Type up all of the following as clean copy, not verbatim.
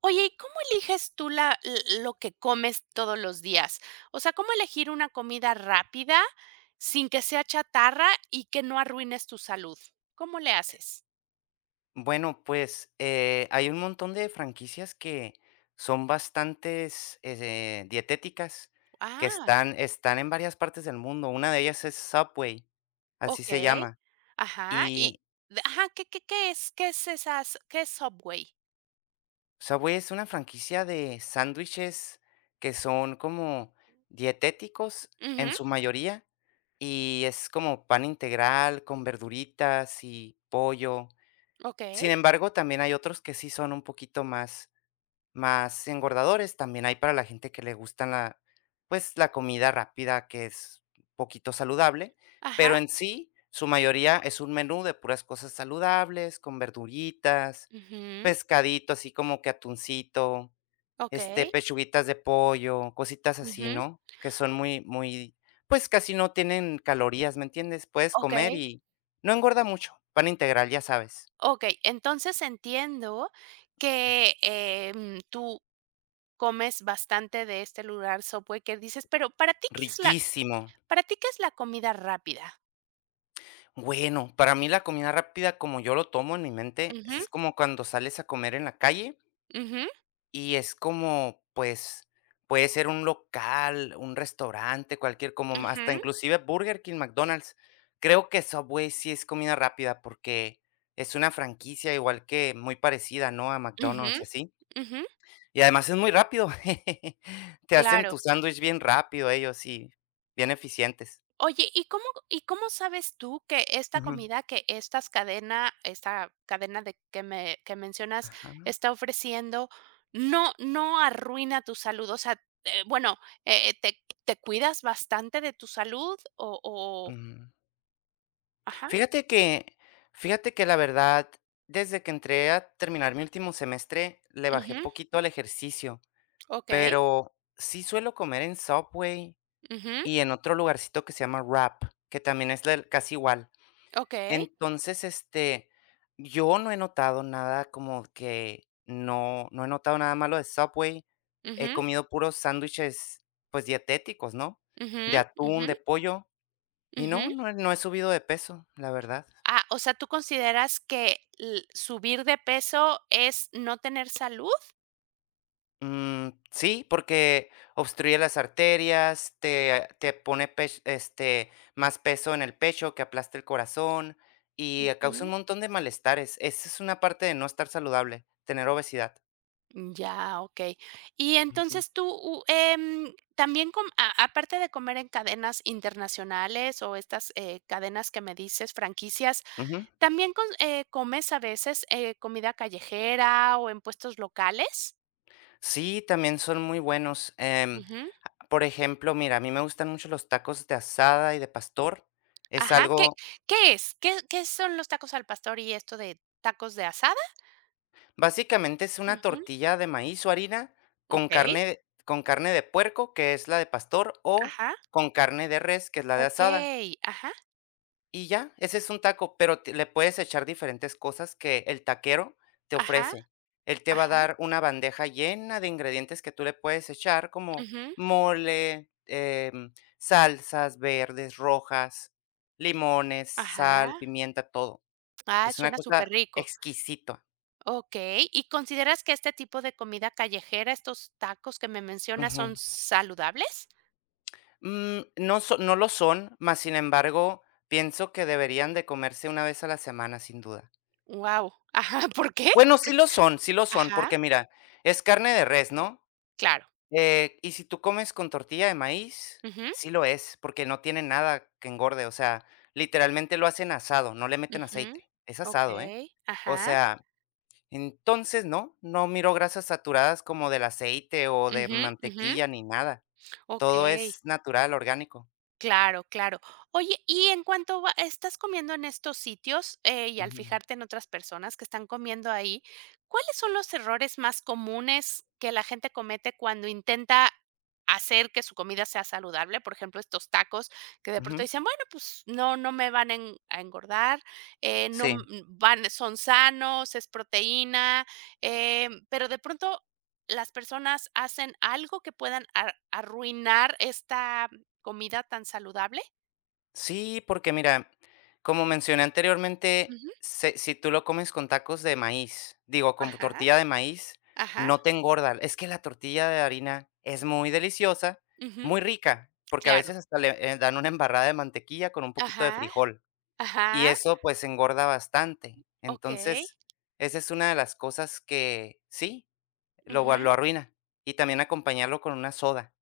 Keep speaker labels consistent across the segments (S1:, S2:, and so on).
S1: Oye, ¿y cómo eliges tú la l lo que comes todos los días? O sea, ¿cómo elegir una comida rápida sin que sea chatarra y que no arruines tu salud? ¿Cómo le haces?
S2: Bueno, pues, hay un montón de franquicias que son bastantes, dietéticas, que
S1: Ah,
S2: están en varias partes del mundo. Una de ellas es Subway, así se
S1: okey.
S2: llama.
S1: Ajá,
S2: Y
S1: qué qué qué es esas qué es Subway?
S2: Subway es una franquicia de sándwiches que son como dietéticos
S1: Ujú,
S2: en su mayoría, y es como pan integral con verduritas y pollo.
S1: okey.
S2: Sin embargo, también hay otros que sí son un poquito más engordadores. También hay para la gente que le gustan la, pues, la comida rápida, que es un poquito saludable,
S1: Ajá.
S2: pero en sí, su mayoría es un menú de puras cosas saludables, con verduritas,
S1: Ujú,
S2: pescadito, así como que atuncito,
S1: okey.
S2: pechuguitas de pollo, cositas así,
S1: Ujú,
S2: ¿no? Que son muy, muy, pues casi no tienen calorías, ¿me entiendes? Puedes comer
S1: okey,
S2: y no engorda mucho. Pan integral, ya sabes.
S1: okey. Entonces entiendo que, tú comes bastante de este lugar Subway que dices, pero para ti, ¿qué es la
S2: Riquísimo.
S1: para ti, ¿qué es la comida rápida?
S2: Bueno, para mí la comida rápida, como yo lo tomo en mi mente,
S1: Ujú,
S2: es como cuando sales a comer en la calle
S1: ujú,
S2: y es como, pues, puede ser un local, un restaurante, cualquier, como hasta
S1: ujú,
S2: inclusive Burger King, McDonald's. Creo que Subway sí es comida rápida porque es una franquicia igual que muy parecida, ¿no? A
S1: ujú,
S2: McDonald's y así.
S1: ujú.
S2: Y además es muy rápido. Te hacen
S1: Claro.
S2: tu sándwich bien rápido ellos y bien eficientes.
S1: Oye, ¿y cómo sabes tú que esta
S2: Ujú.
S1: comida, que esta cadena de que mencionas
S2: Ajá,
S1: está ofreciendo, no arruina tu salud? O sea, bueno, ¿te cuidas bastante de tu salud o
S2: ujú.
S1: ajá?
S2: Fíjate que fíjate que la verdad, desde que entré a terminar mi último semestre, le bajé
S1: Ujú,
S2: poquito al ejercicio,
S1: okey,
S2: pero sí suelo comer en Subway
S1: ujú,
S2: y en otro lugarcito que se llama Wrap, que también es del casi igual.
S1: okey,
S2: Entonces, yo no he notado nada como que no he notado nada malo de Subway. He
S1: ujú.
S2: comido puros sándwiches, pues, dietéticos, ¿no?
S1: Ujú,
S2: De atún,
S1: ujú,
S2: de pollo, y
S1: ujú.
S2: no, no he subido de peso, la verdad.
S1: Ah, o sea, ¿tú consideras que l subir de peso es no tener salud?
S2: Mm, sí, porque obstruye las arterias, te pone pech más peso en el pecho, que aplasta el corazón y
S1: Ujú.
S2: causa un montón de malestares. Esa es una parte de no estar saludable, tener obesidad.
S1: Ya, okey. Y
S2: Ujú,
S1: entonces tú, también com a aparte de comer en cadenas internacionales o estas, cadenas que me dices, franquicias,
S2: ujú.
S1: ¿también cons comes a veces, comida callejera o en puestos locales?
S2: Sí, también son muy buenos.
S1: Ujú.
S2: Por ejemplo, mira, a mí me gustan mucho los tacos de asada y de pastor. Es
S1: Ajá, ¿qué
S2: algo.
S1: qué es? ¿Qué son los tacos al pastor y esto de tacos de asada?
S2: Básicamente es una
S1: Ujú,
S2: tortilla de maíz o harina con
S1: okey.
S2: carne con carne de puerco, que es la de pastor, o
S1: Ajá,
S2: con carne de res, que es la de asada.
S1: okey, ajá,
S2: Y ya, ese es un taco, pero te le puedes echar diferentes cosas que el taquero te
S1: ajá,
S2: ofrece. Él te va a
S1: ajá,
S2: dar una bandeja llena de ingredientes que tú le puedes echar, como
S1: ujú,
S2: mole, salsas verdes, rojas, limones, sal,
S1: ajá.
S2: pimienta, todo.
S1: Ah,
S2: Es una
S1: suena súper
S2: cosa
S1: rico.
S2: exquisita.
S1: Okey, ¿y consideras que este tipo de comida callejera, estos tacos que me mencionas, son saludables?
S2: Mm, no so no lo son, mas, sin embargo, pienso que deberían de comerse una vez a la semana, sin duda.
S1: Wow, ajá, ¿por qué?
S2: Bueno,
S1: Porque,
S2: sí lo son,
S1: ajá,
S2: porque mira, es carne de res, ¿no?
S1: claro.
S2: Y si tú comes con tortilla de maíz,
S1: Ujú,
S2: sí lo es, porque no tiene nada que engorde, o sea, literalmente lo hacen asado, no le meten
S1: ujú,
S2: aceite, es asado, ¿eh?
S1: okey,
S2: O
S1: ajá,
S2: sea, entonces no, no miro grasas saturadas como del aceite o de
S1: ujú, ujú,
S2: mantequilla ni nada, todo
S1: okey.
S2: es natural, orgánico.
S1: Claro, claro. Oye, y en cuanto va estás comiendo en estos sitios, y al
S2: Ujú,
S1: fijarte en otras personas que están comiendo ahí, ¿cuáles son los errores más comunes que la gente comete cuando intenta hacer que su comida sea saludable? Por ejemplo, estos tacos, que de pronto
S2: ujú,
S1: dicen: "Bueno, pues no, no me van a en a engordar, no,
S2: sí.
S1: van son sanos, es proteína", pero de pronto las personas hacen algo que puedan ar arruinar esta comida tan saludable.
S2: Sí, porque mira, como mencioné anteriormente,
S1: Ujú.
S2: se si tú lo comes con tacos de maíz, digo, con
S1: Ajá,
S2: tortilla de maíz,
S1: ajá.
S2: no te engorda. Es que la tortilla de harina es muy deliciosa,
S1: Ujú,
S2: muy rica, porque a
S1: claro.
S2: veces hasta le, dan una embarrada de mantequilla con un poquito de
S1: Ajá,
S2: frijol, y
S1: ajá,
S2: eso, pues, engorda bastante.
S1: okey,
S2: Entonces, esa es una de las cosas que sí, lo gua
S1: ujú.
S2: lo arruina. Y también acompañarlo con una soda,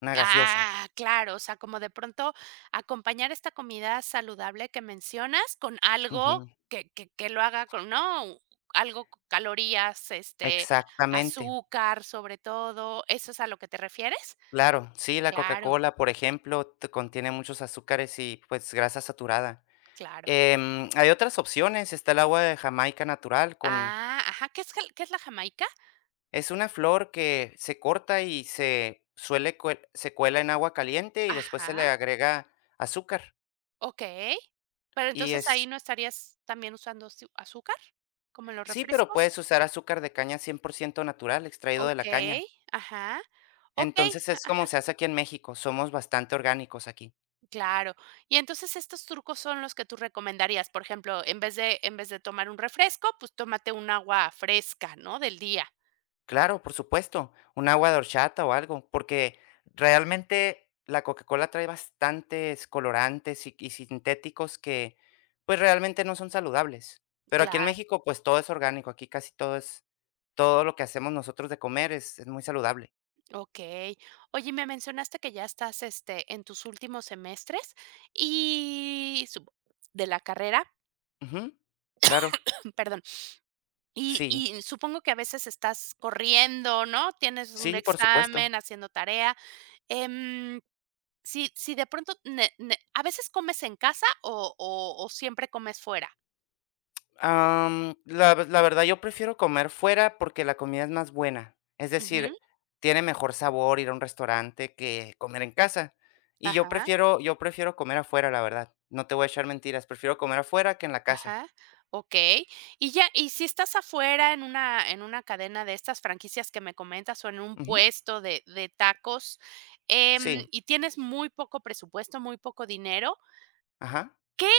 S2: una gaseosa.
S1: Ah, claro, o sea, como de pronto acompañar esta comida saludable que mencionas con algo,
S2: Ujú,
S1: que que lo haga, con ¿no? Algo con calorías,
S2: exactamente.
S1: azúcar, sobre todo, ¿eso es a lo que te refieres?
S2: Claro, sí, la
S1: Claro,
S2: Coca-Cola, por ejemplo, te contiene muchos azúcares y, pues, grasa saturada.
S1: claro.
S2: Hay otras opciones, está el agua de Jamaica natural con
S1: Ah, ajá, ¿qué es la jamaica?
S2: es una flor que se corta y se suele cue se cuela en agua caliente y después se
S1: Ajá.
S2: le agrega azúcar,
S1: Okey, pero
S2: y
S1: entonces ahí
S2: es
S1: no estarías también usando azu azúcar, como en los
S2: sí, pero
S1: refrescos.
S2: puedes usar azúcar de caña 100% natural, extraído de la
S1: Okey,
S2: caña.
S1: ajá, okey,
S2: Entonces, es
S1: ajá,
S2: como se hace aquí en México, somos bastante orgánicos aquí.
S1: claro. Y entonces estos trucos son los que tú recomendarías. Por ejemplo, en vez de tomar un refresco, pues tómate un agua fresca, ¿no? Del día.
S2: Claro, por supuesto, un agua de horchata o algo, porque realmente la Coca-Cola trae bastantes colorantes y sintéticos que pues realmente no son saludables. Pero aquí en
S1: Claro,
S2: México pues todo es orgánico, aquí casi todo es, todo lo que hacemos nosotros de comer es muy saludable.
S1: okey. Oye, me mencionaste que ya estás, en tus últimos semestres y sup de la carrera,
S2: Ujú. Claro,
S1: perdón. Y
S2: sí,
S1: y supongo que a veces estás corriendo, ¿no? Tienes un
S2: sí, por supuesto.
S1: examen, haciendo tarea. Em, si de pronto ne ne ¿a veces comes en casa o o siempre comes fuera?
S2: Am, la ve la verdad, yo prefiero comer fuera porque la comida es más buena. Es
S1: Ujú.
S2: decir, tiene mejor sabor ir a un restaurante que comer en casa. Y yo
S1: Ajá,
S2: prefiero yo prefiero comer afuera, la verdad. No te voy a echar mentiras, prefiero comer afuera que en la casa.
S1: ajá. Okey. Y ya, y si estás afuera en una cadena de estas franquicias que me comentas o en un
S2: Ujú.
S1: puesto de tacos,
S2: Sí,
S1: y tienes muy poco presupuesto, muy poco dinero,
S2: ajá,
S1: ¿qué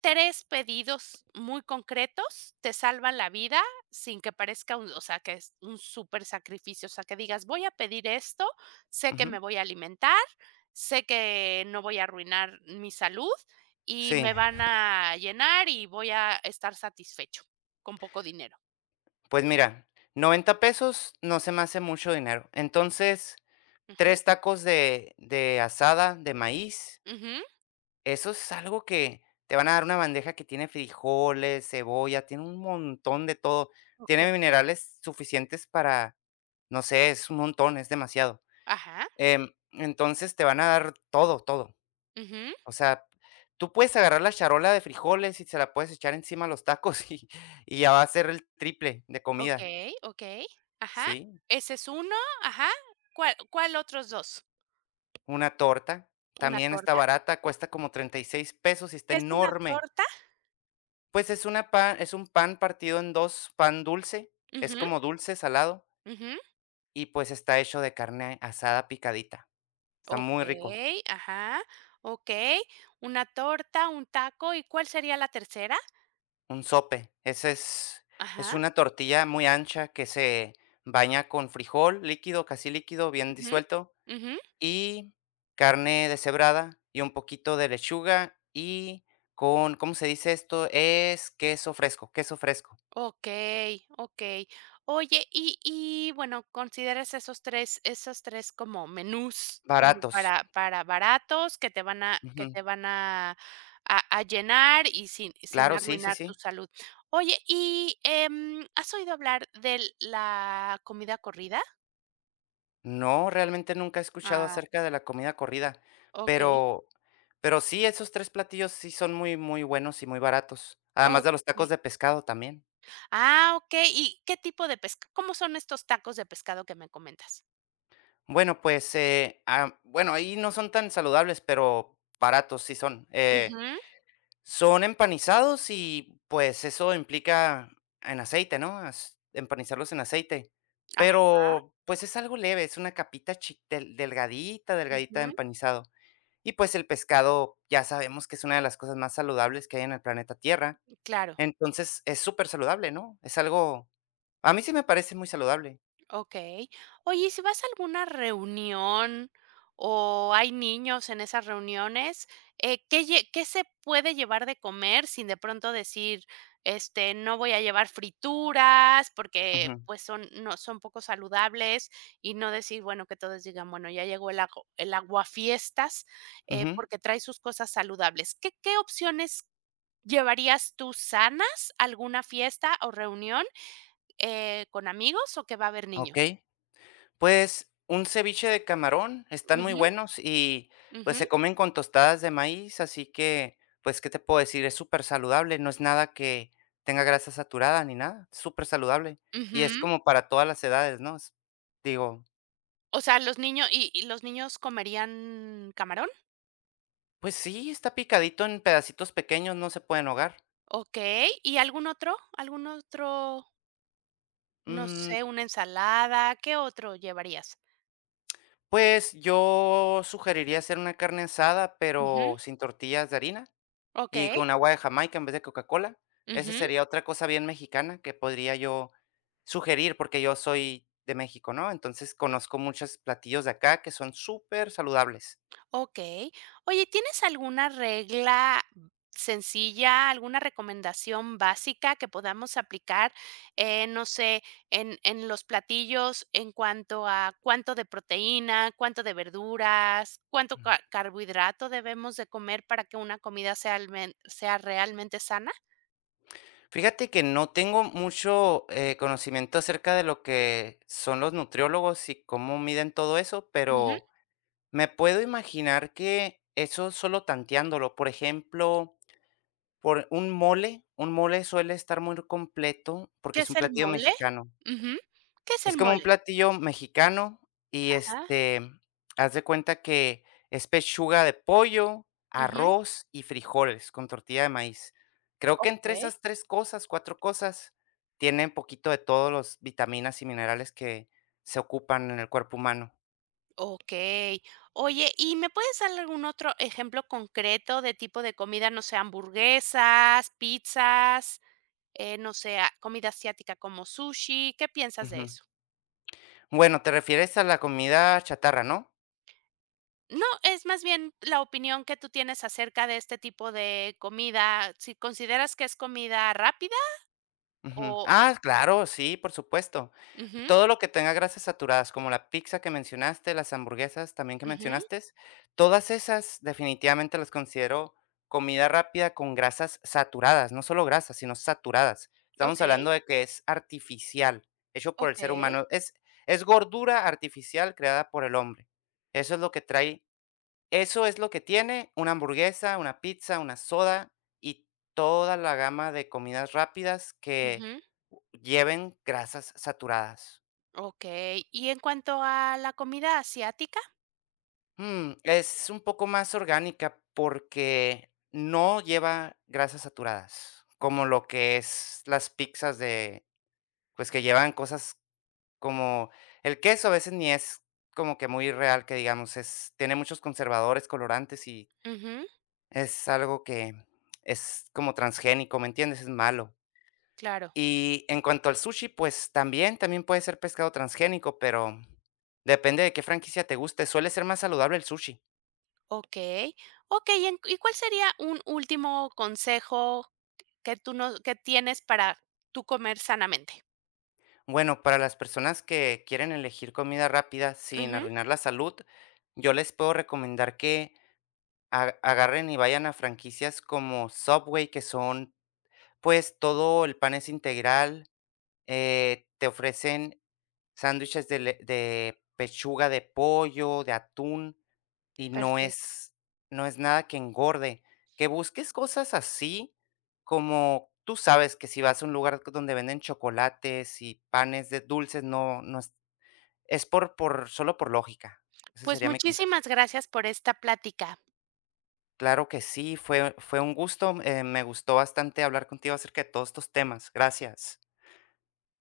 S1: 3 pedidos muy concretos te salvan la vida sin que parezca un o sea, que es un súper sacrificio? O sea, que digas: "Voy a pedir esto, sé que me
S2: ujú.
S1: voy a alimentar, sé que no voy a arruinar mi salud y
S2: Sí,
S1: me van a llenar y voy a estar satisfecho con poco dinero".
S2: pues mira, 90 pesos no se me hace mucho dinero. Entonces,
S1: Ujú,
S2: 3 tacos de asada de maíz.
S1: ujú.
S2: Eso es algo que te van a dar una bandeja que tiene frijoles, cebolla, tiene un montón de todo.
S1: Okey.
S2: Tiene minerales suficientes para, no sé, es un montón, es demasiado.
S1: Ajá,
S2: Entonces te van a dar todo, todo.
S1: ujú.
S2: O sea, tú puedes agarrar la charola de frijoles y se la puedes echar encima a los tacos y ya va a ser el triple de comida,
S1: Okey, okey. Ajá.
S2: ¿sí?
S1: Ese es uno, ajá. ¿Cuál otros 2?
S2: Una torta
S1: ¿Una
S2: también está
S1: torta?
S2: barata, cuesta como 36 pesos y está
S1: ¿Qué es una
S2: enorme.
S1: torta?
S2: Pues es una pan es un pan partido en 2, pan dulce, es
S1: Ujú,
S2: como dulce, salado,
S1: ujú.
S2: y pues está hecho de carne asada picadita. Está muy rico,
S1: Okey, ajá, okey. Una torta, un taco, ¿y cuál sería la tercera?
S2: un sope. Ese es
S1: Ajá,
S2: una tortilla muy ancha que se baña con frijol líquido, casi líquido, bien
S1: ujú,
S2: disuelto,
S1: ujú.
S2: y carne deshebrada y un poquito de lechuga y con, ¿cómo se dice esto? Es queso fresco,
S1: Okey, okey. Oye, y bueno, ¿consideras esos tres como menús, como
S2: baratos.
S1: para baratos, que te van a, que
S2: Ujú.
S1: te van a, llenar y sin
S2: Claro, sí, sí,
S1: arruinar tu
S2: sí.
S1: salud? Oye, y, ¿has oído hablar de la comida corrida?
S2: No, realmente nunca he escuchado
S1: Ah,
S2: acerca de la comida corrida,
S1: okey.
S2: pero pero sí, esos 3 platillos sí son muy, muy buenos y muy baratos, además de los tacos
S1: Okey.
S2: de pescado también.
S1: Ah, okey, ¿y qué tipo de pesca? ¿Cómo son estos tacos de pescado que me comentas?
S2: Bueno, pues, bueno, ahí no son tan saludables, pero baratos sí son,
S1: Ujú.
S2: son empanizados y, pues, eso implica en aceite, ¿no?, as empanizarlos en aceite,
S1: Ah,
S2: pero, pues, es algo leve, es una capita chi del delgadita, delgadita de
S1: ujú,
S2: empanizado. Y pues el pescado ya sabemos que es una de las cosas más saludables que hay en el planeta Tierra.
S1: claro.
S2: Entonces, es súper saludable, ¿no? Es algo a mí sí me parece muy saludable.
S1: Okey. Oye, ¿y si vas a alguna reunión o hay niños en esas reuniones, qué lle qué se puede llevar de comer sin de pronto decir, no voy a llevar frituras porque,
S2: Ujú,
S1: pues, son no son poco saludables? Y no decir, bueno, que todos digan, bueno, ya llegó el ago el aguafiestas,
S2: ujú,
S1: porque trae sus cosas saludables. ¿Qué opciones llevarías tú sanas a alguna fiesta o reunión, con amigos o que va a haber niños?
S2: okey. Pues, un ceviche de camarón, están muy
S1: Ujú,
S2: buenos y, pues,
S1: ujú,
S2: se comen con tostadas de maíz, así que, pues, ¿qué te puedo decir? Es súper saludable, no es nada que tenga grasa saturada ni nada, súper saludable. Y es
S1: ujú.
S2: como para todas las edades, ¿no? Es digo,
S1: O sea, los niños, ¿y los niños comerían camarón?
S2: pues sí, está picadito en pedacitos pequeños, no se pueden ahogar.
S1: Okey, ¿y algún otro? ¿Algún otro? No
S2: Mm,
S1: sé, una ensalada, ¿qué otro llevarías?
S2: pues yo sugeriría hacer una carne asada,
S1: Ujú,
S2: pero sin tortillas de harina y
S1: okey,
S2: con agua de Jamaica en vez de Coca-Cola. Esa
S1: ujú.
S2: sería otra cosa bien mexicana que podría yo sugerir, porque yo soy de México, ¿no? Entonces conozco muchos platillos de acá que son súper saludables.
S1: Okey. Oye, ¿tienes alguna regla sencilla, alguna recomendación básica que podamos aplicar, no sé, en los platillos, en cuanto a cuánto de proteína, cuánto de verduras, cuánto
S2: Mm.
S1: ca carbohidrato debemos de comer para que una comida sea realmente sana?
S2: Fíjate que no tengo mucho conocimiento acerca de lo que son los nutriólogos y cómo miden todo eso,
S1: Ujú.
S2: pero me puedo imaginar que eso solo tanteándolo, por ejemplo. Por un mole suele estar muy completo porque
S1: ¿Qué
S2: es un
S1: es el
S2: platillo
S1: mole?
S2: mexicano.
S1: Ujú. ¿Qué es el
S2: Es como un
S1: mole?
S2: platillo mexicano y,
S1: Ajá.
S2: haz de cuenta que es pechuga de pollo,
S1: Ujú.
S2: arroz y frijoles con tortilla de maíz. Creo que entre
S1: Okey.
S2: esas 3 cosas, 4 cosas, tienen poquito de todos los vitaminas y minerales que se ocupan en el cuerpo humano.
S1: Okey. Oye, ¿y me puedes dar algún otro ejemplo concreto de tipo de comida? No sé, hamburguesas, pizzas, no sé, ah, comida asiática como sushi, ¿qué piensas de
S2: Ujú.
S1: eso?
S2: Bueno, te refieres a la comida chatarra, ¿no?
S1: No, es más bien la opinión que tú tienes acerca de este tipo de comida, si consideras que es comida rápida
S2: Ujú.
S1: o
S2: Ah, claro, sí, por supuesto.
S1: Ujú,
S2: Todo lo que tenga grasas saturadas, como la pizza que mencionaste, las hamburguesas también que
S1: ujú,
S2: mencionaste, todas esas definitivamente las considero comida rápida con grasas saturadas, no solo grasas, sino saturadas. Estamos
S1: okey,
S2: hablando de que es artificial, hecho por el ser
S1: okey,
S2: humano. Es gordura artificial creada por el hombre. Eso es lo que trae eso es lo que tiene una hamburguesa, una pizza, una soda y toda la gama de comidas rápidas que
S1: ujú,
S2: lleven grasas saturadas.
S1: okey. Y en cuanto a la comida asiática,
S2: Mm, es un poco más orgánica porque no lleva grasas saturadas, como lo que es las pizzas de, pues que llevan cosas como el queso a veces ni es como que muy real, que digamos, es, tiene muchos conservadores, colorantes y.
S1: ujú,
S2: Es algo que es como transgénico, ¿me entiendes? Es malo.
S1: claro.
S2: Y en cuanto al sushi, pues también, también puede ser pescado transgénico, pero depende de qué franquicia te guste. Suele ser más saludable el sushi.
S1: Okey. Okey, en ¿y cuál sería un último consejo que tú no, que tienes para tú comer sanamente?
S2: Bueno, para las personas que quieren elegir comida rápida sin
S1: Ujú,
S2: arruinar la salud, yo les puedo recomendar que agarren y vayan a franquicias como Subway, que son, pues, todo el pan es integral, te ofrecen sándwiches de pechuga de pollo, de atún, y
S1: perfecto.
S2: no es nada que engorde. Que busques cosas así, como tú sabes que si vas a un lugar donde venden chocolates y panes de dulces, no es es por solo por lógica. Ese
S1: Pues
S2: sería mi consejo.
S1: muchísimas gracias por esta plática.
S2: Claro que sí, fue un gusto, me gustó bastante hablar contigo acerca de todos estos temas. Gracias.